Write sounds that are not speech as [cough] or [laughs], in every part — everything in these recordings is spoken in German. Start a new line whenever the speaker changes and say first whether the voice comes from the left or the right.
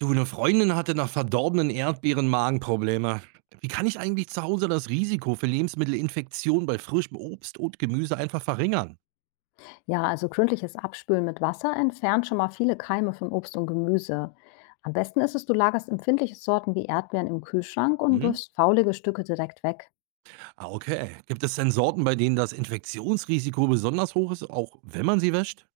right: Du, 'ne Freundin hatte nach verdorbenen Erdbeeren Magenprobleme. Wie kann ich eigentlich zu Hause das Risiko für Lebensmittelinfektionen bei frischem Obst und Gemüse einfach verringern?
left: Ja, also gründliches Abspülen mit Wasser entfernt schon mal viele Keime von Obst und Gemüse. Am besten ist es, du lagerst empfindliche Sorten wie Erdbeeren im Kühlschrank und
right: Hm?
left: wirfst faulige Stücke direkt weg.
right: Ah, okay. Gibt es denn Sorten, bei denen das Infektionsrisiko besonders hoch ist, auch wenn man sie wäscht?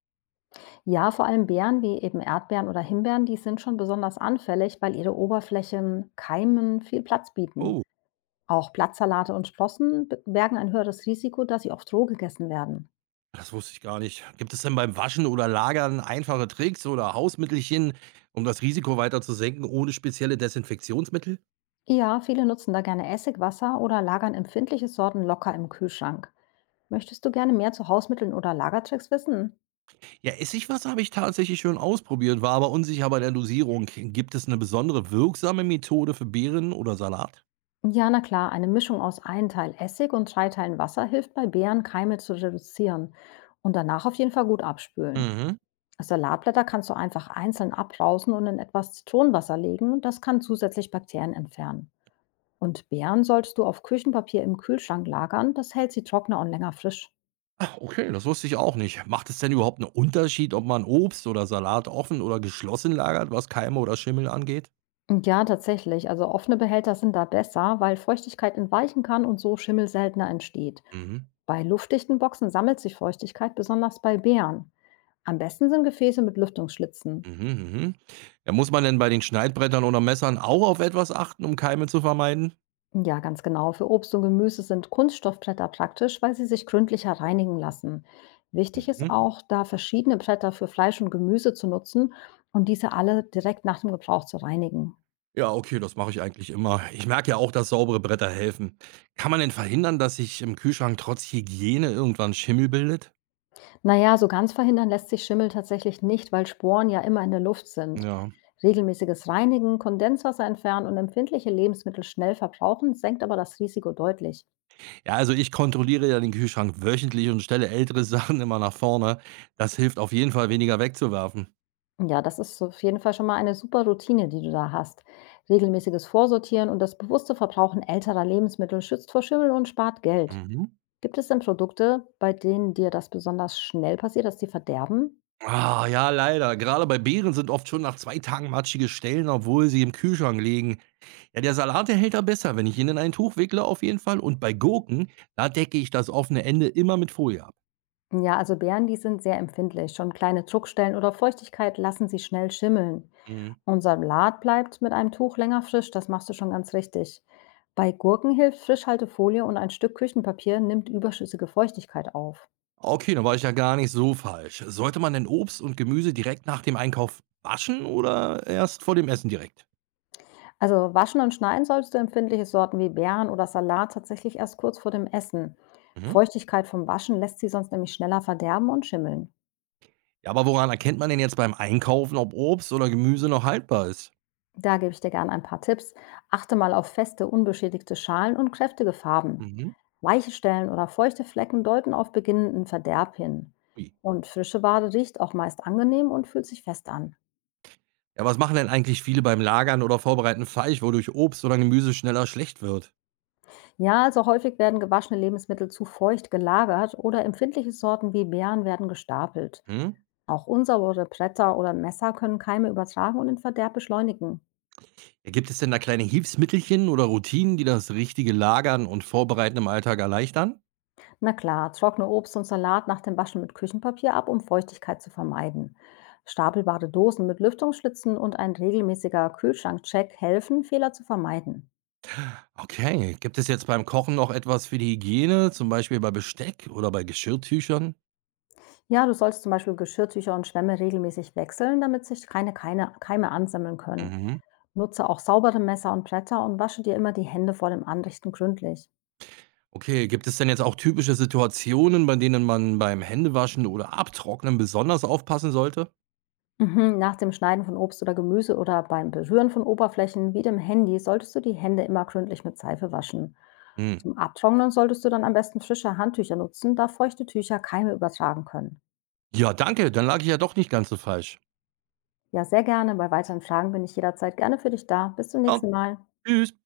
left: Ja, vor allem Beeren wie eben Erdbeeren oder Himbeeren, die sind schon besonders anfällig, weil ihre Oberflächen Keimen viel Platz bieten.
right: Oh,
left: Auch Blattsalate und Sprossen bergen ein höheres Risiko, dass sie oft roh gegessen werden.
right: das wusste ich gar nicht. Gibt es denn beim Waschen oder Lagern einfache Tricks oder Hausmittelchen, um das Risiko weiter zu senken, ohne spezielle Desinfektionsmittel?
left: Ja, viele nutzen da gerne Essigwasser oder lagern empfindliche Sorten locker im Kühlschrank. Möchtest du gerne mehr zu Hausmitteln oder Lagertricks wissen?
right: Ja, Essigwasser habe ich tatsächlich schon ausprobiert, war aber unsicher bei der Dosierung. Gibt es eine besondere wirksame Methode für Beeren oder Salat?
left: Ja, na klar, eine Mischung aus einem Teil Essig und drei Teilen Wasser hilft bei Beeren, Keime zu reduzieren und danach auf jeden Fall gut abspülen.
right: Mhm.
left: Das Salatblätter kannst du einfach einzeln abbrausen und in etwas Zitronenwasser legen. Das kann zusätzlich Bakterien entfernen. Und Beeren solltest du auf Küchenpapier im Kühlschrank lagern. Das hält sie trockener und länger frisch.
right: Ach, okay, das wusste ich auch nicht. Macht es denn überhaupt einen Unterschied, ob man Obst oder Salat offen oder geschlossen lagert, was Keime oder Schimmel angeht?
left: Ja, tatsächlich. Also offene Behälter sind da besser, weil Feuchtigkeit entweichen kann und so Schimmel seltener entsteht.
right: Mhm.
left: Bei luftdichten Boxen sammelt sich Feuchtigkeit, besonders bei Beeren. Am besten sind Gefäße mit Lüftungsschlitzen.
right: Mhm, mhm. Ja, muss man denn bei den Schneidbrettern oder Messern auch auf etwas achten, um Keime zu vermeiden?
left: Ja, ganz genau. Für Obst und Gemüse sind Kunststoffbretter praktisch, weil sie sich gründlicher reinigen lassen. Wichtig ist
right: Mhm.
left: auch, da verschiedene Bretter für Fleisch und Gemüse zu nutzen und diese alle direkt nach dem Gebrauch zu reinigen.
right: Ja, okay, das mache ich eigentlich immer. Ich merke ja auch, dass saubere Bretter helfen. Kann man denn verhindern, dass sich im Kühlschrank trotz Hygiene irgendwann Schimmel bildet?
left: Na ja, so ganz verhindern lässt sich Schimmel tatsächlich nicht, weil Sporen ja immer in der Luft sind.
right: Ja.
left: Regelmäßiges Reinigen, Kondenswasser entfernen und empfindliche Lebensmittel schnell verbrauchen senkt aber das Risiko deutlich.
right: Ja, also ich kontrolliere ja den Kühlschrank wöchentlich und stelle ältere [laughs] Sachen immer nach vorne. Das hilft auf jeden Fall, weniger wegzuwerfen.
left: Ja, das ist auf jeden Fall schon mal eine super Routine, die du da hast. Regelmäßiges Vorsortieren und das bewusste Verbrauchen älterer Lebensmittel schützt vor Schimmel und spart Geld.
right: Mhm.
left: Gibt es denn Produkte, bei denen dir das besonders schnell passiert, dass die verderben?
right: Ah, ja, leider. Gerade bei Beeren sind oft schon nach 2 Tagen matschige Stellen, obwohl sie im Kühlschrank liegen. Ja, der Salat, der hält da besser, wenn ich ihn in ein Tuch wickle, auf jeden Fall. Und bei Gurken, da decke ich das offene Ende immer mit Folie ab.
left: Ja, also Beeren, die sind sehr empfindlich. Schon kleine Druckstellen oder Feuchtigkeit lassen sie schnell schimmeln.
right: Mhm.
left: Und Salat bleibt mit einem Tuch länger frisch, das machst du schon ganz richtig. Bei Gurken hilft Frischhaltefolie und ein Stück Küchenpapier nimmt überschüssige Feuchtigkeit auf.
right: Okay, dann war ich ja gar nicht so falsch. Sollte man denn Obst und Gemüse direkt nach dem Einkauf waschen oder erst vor dem Essen direkt?
left: Also waschen und schneiden solltest du empfindliche Sorten wie Beeren oder Salat tatsächlich erst kurz vor dem Essen.
right: Mhm.
left: Feuchtigkeit vom Waschen lässt sie sonst nämlich schneller verderben und schimmeln.
right: Ja, aber woran erkennt man denn jetzt beim Einkaufen, ob Obst oder Gemüse noch haltbar ist?
left: Da gebe ich dir gerne ein paar Tipps. Achte mal auf feste, unbeschädigte Schalen und kräftige Farben.
right: Mhm.
left: Weiche Stellen oder feuchte Flecken deuten auf beginnenden Verderb hin.
right: Ui.
left: Und frische Ware riecht auch meist angenehm und fühlt sich fest an.
right: Ja, was machen denn eigentlich viele beim Lagern oder Vorbereiten Fleisch, wodurch Obst oder Gemüse schneller schlecht wird?
left: Ja, also häufig werden gewaschene Lebensmittel zu feucht gelagert oder empfindliche Sorten wie Beeren werden gestapelt.
right: Hm?
left: Auch unsaubere Bretter oder Messer können Keime übertragen und den Verderb beschleunigen.
right: Ja, gibt es denn da kleine Hilfsmittelchen oder Routinen, die das richtige Lagern und Vorbereiten im Alltag erleichtern?
left: Na klar, trockne Obst und Salat nach dem Waschen mit Küchenpapier ab, um Feuchtigkeit zu vermeiden. Stapelbare Dosen mit Lüftungsschlitzen und ein regelmäßiger Kühlschrankcheck helfen, Fehler zu vermeiden.
right: Okay, gibt es jetzt beim Kochen noch etwas für die Hygiene, zum Beispiel bei Besteck oder bei Geschirrtüchern?
left: Ja, du sollst zum Beispiel Geschirrtücher und Schwämme regelmäßig wechseln, damit sich keine Keime ansammeln können.
right: Mhm.
left: Nutze auch saubere Messer und Bretter und wasche dir immer die Hände vor dem Anrichten gründlich.
right: Okay, gibt es denn jetzt auch typische Situationen, bei denen man beim Händewaschen oder Abtrocknen besonders aufpassen sollte?
left: Mhm. Nach dem Schneiden von Obst oder Gemüse oder beim Berühren von Oberflächen wie dem Handy solltest du die Hände immer gründlich mit Seife waschen.
right: Hm.
left: Zum Abtrocknen solltest du dann am besten frische Handtücher nutzen, da feuchte Tücher Keime übertragen können.
right: Ja, danke, dann lag ich ja doch nicht ganz so falsch.
left: Ja, sehr gerne. Bei weiteren Fragen bin ich jederzeit gerne für dich da. Bis zum
right: Ja,
left: nächsten Mal.
right: tschüss.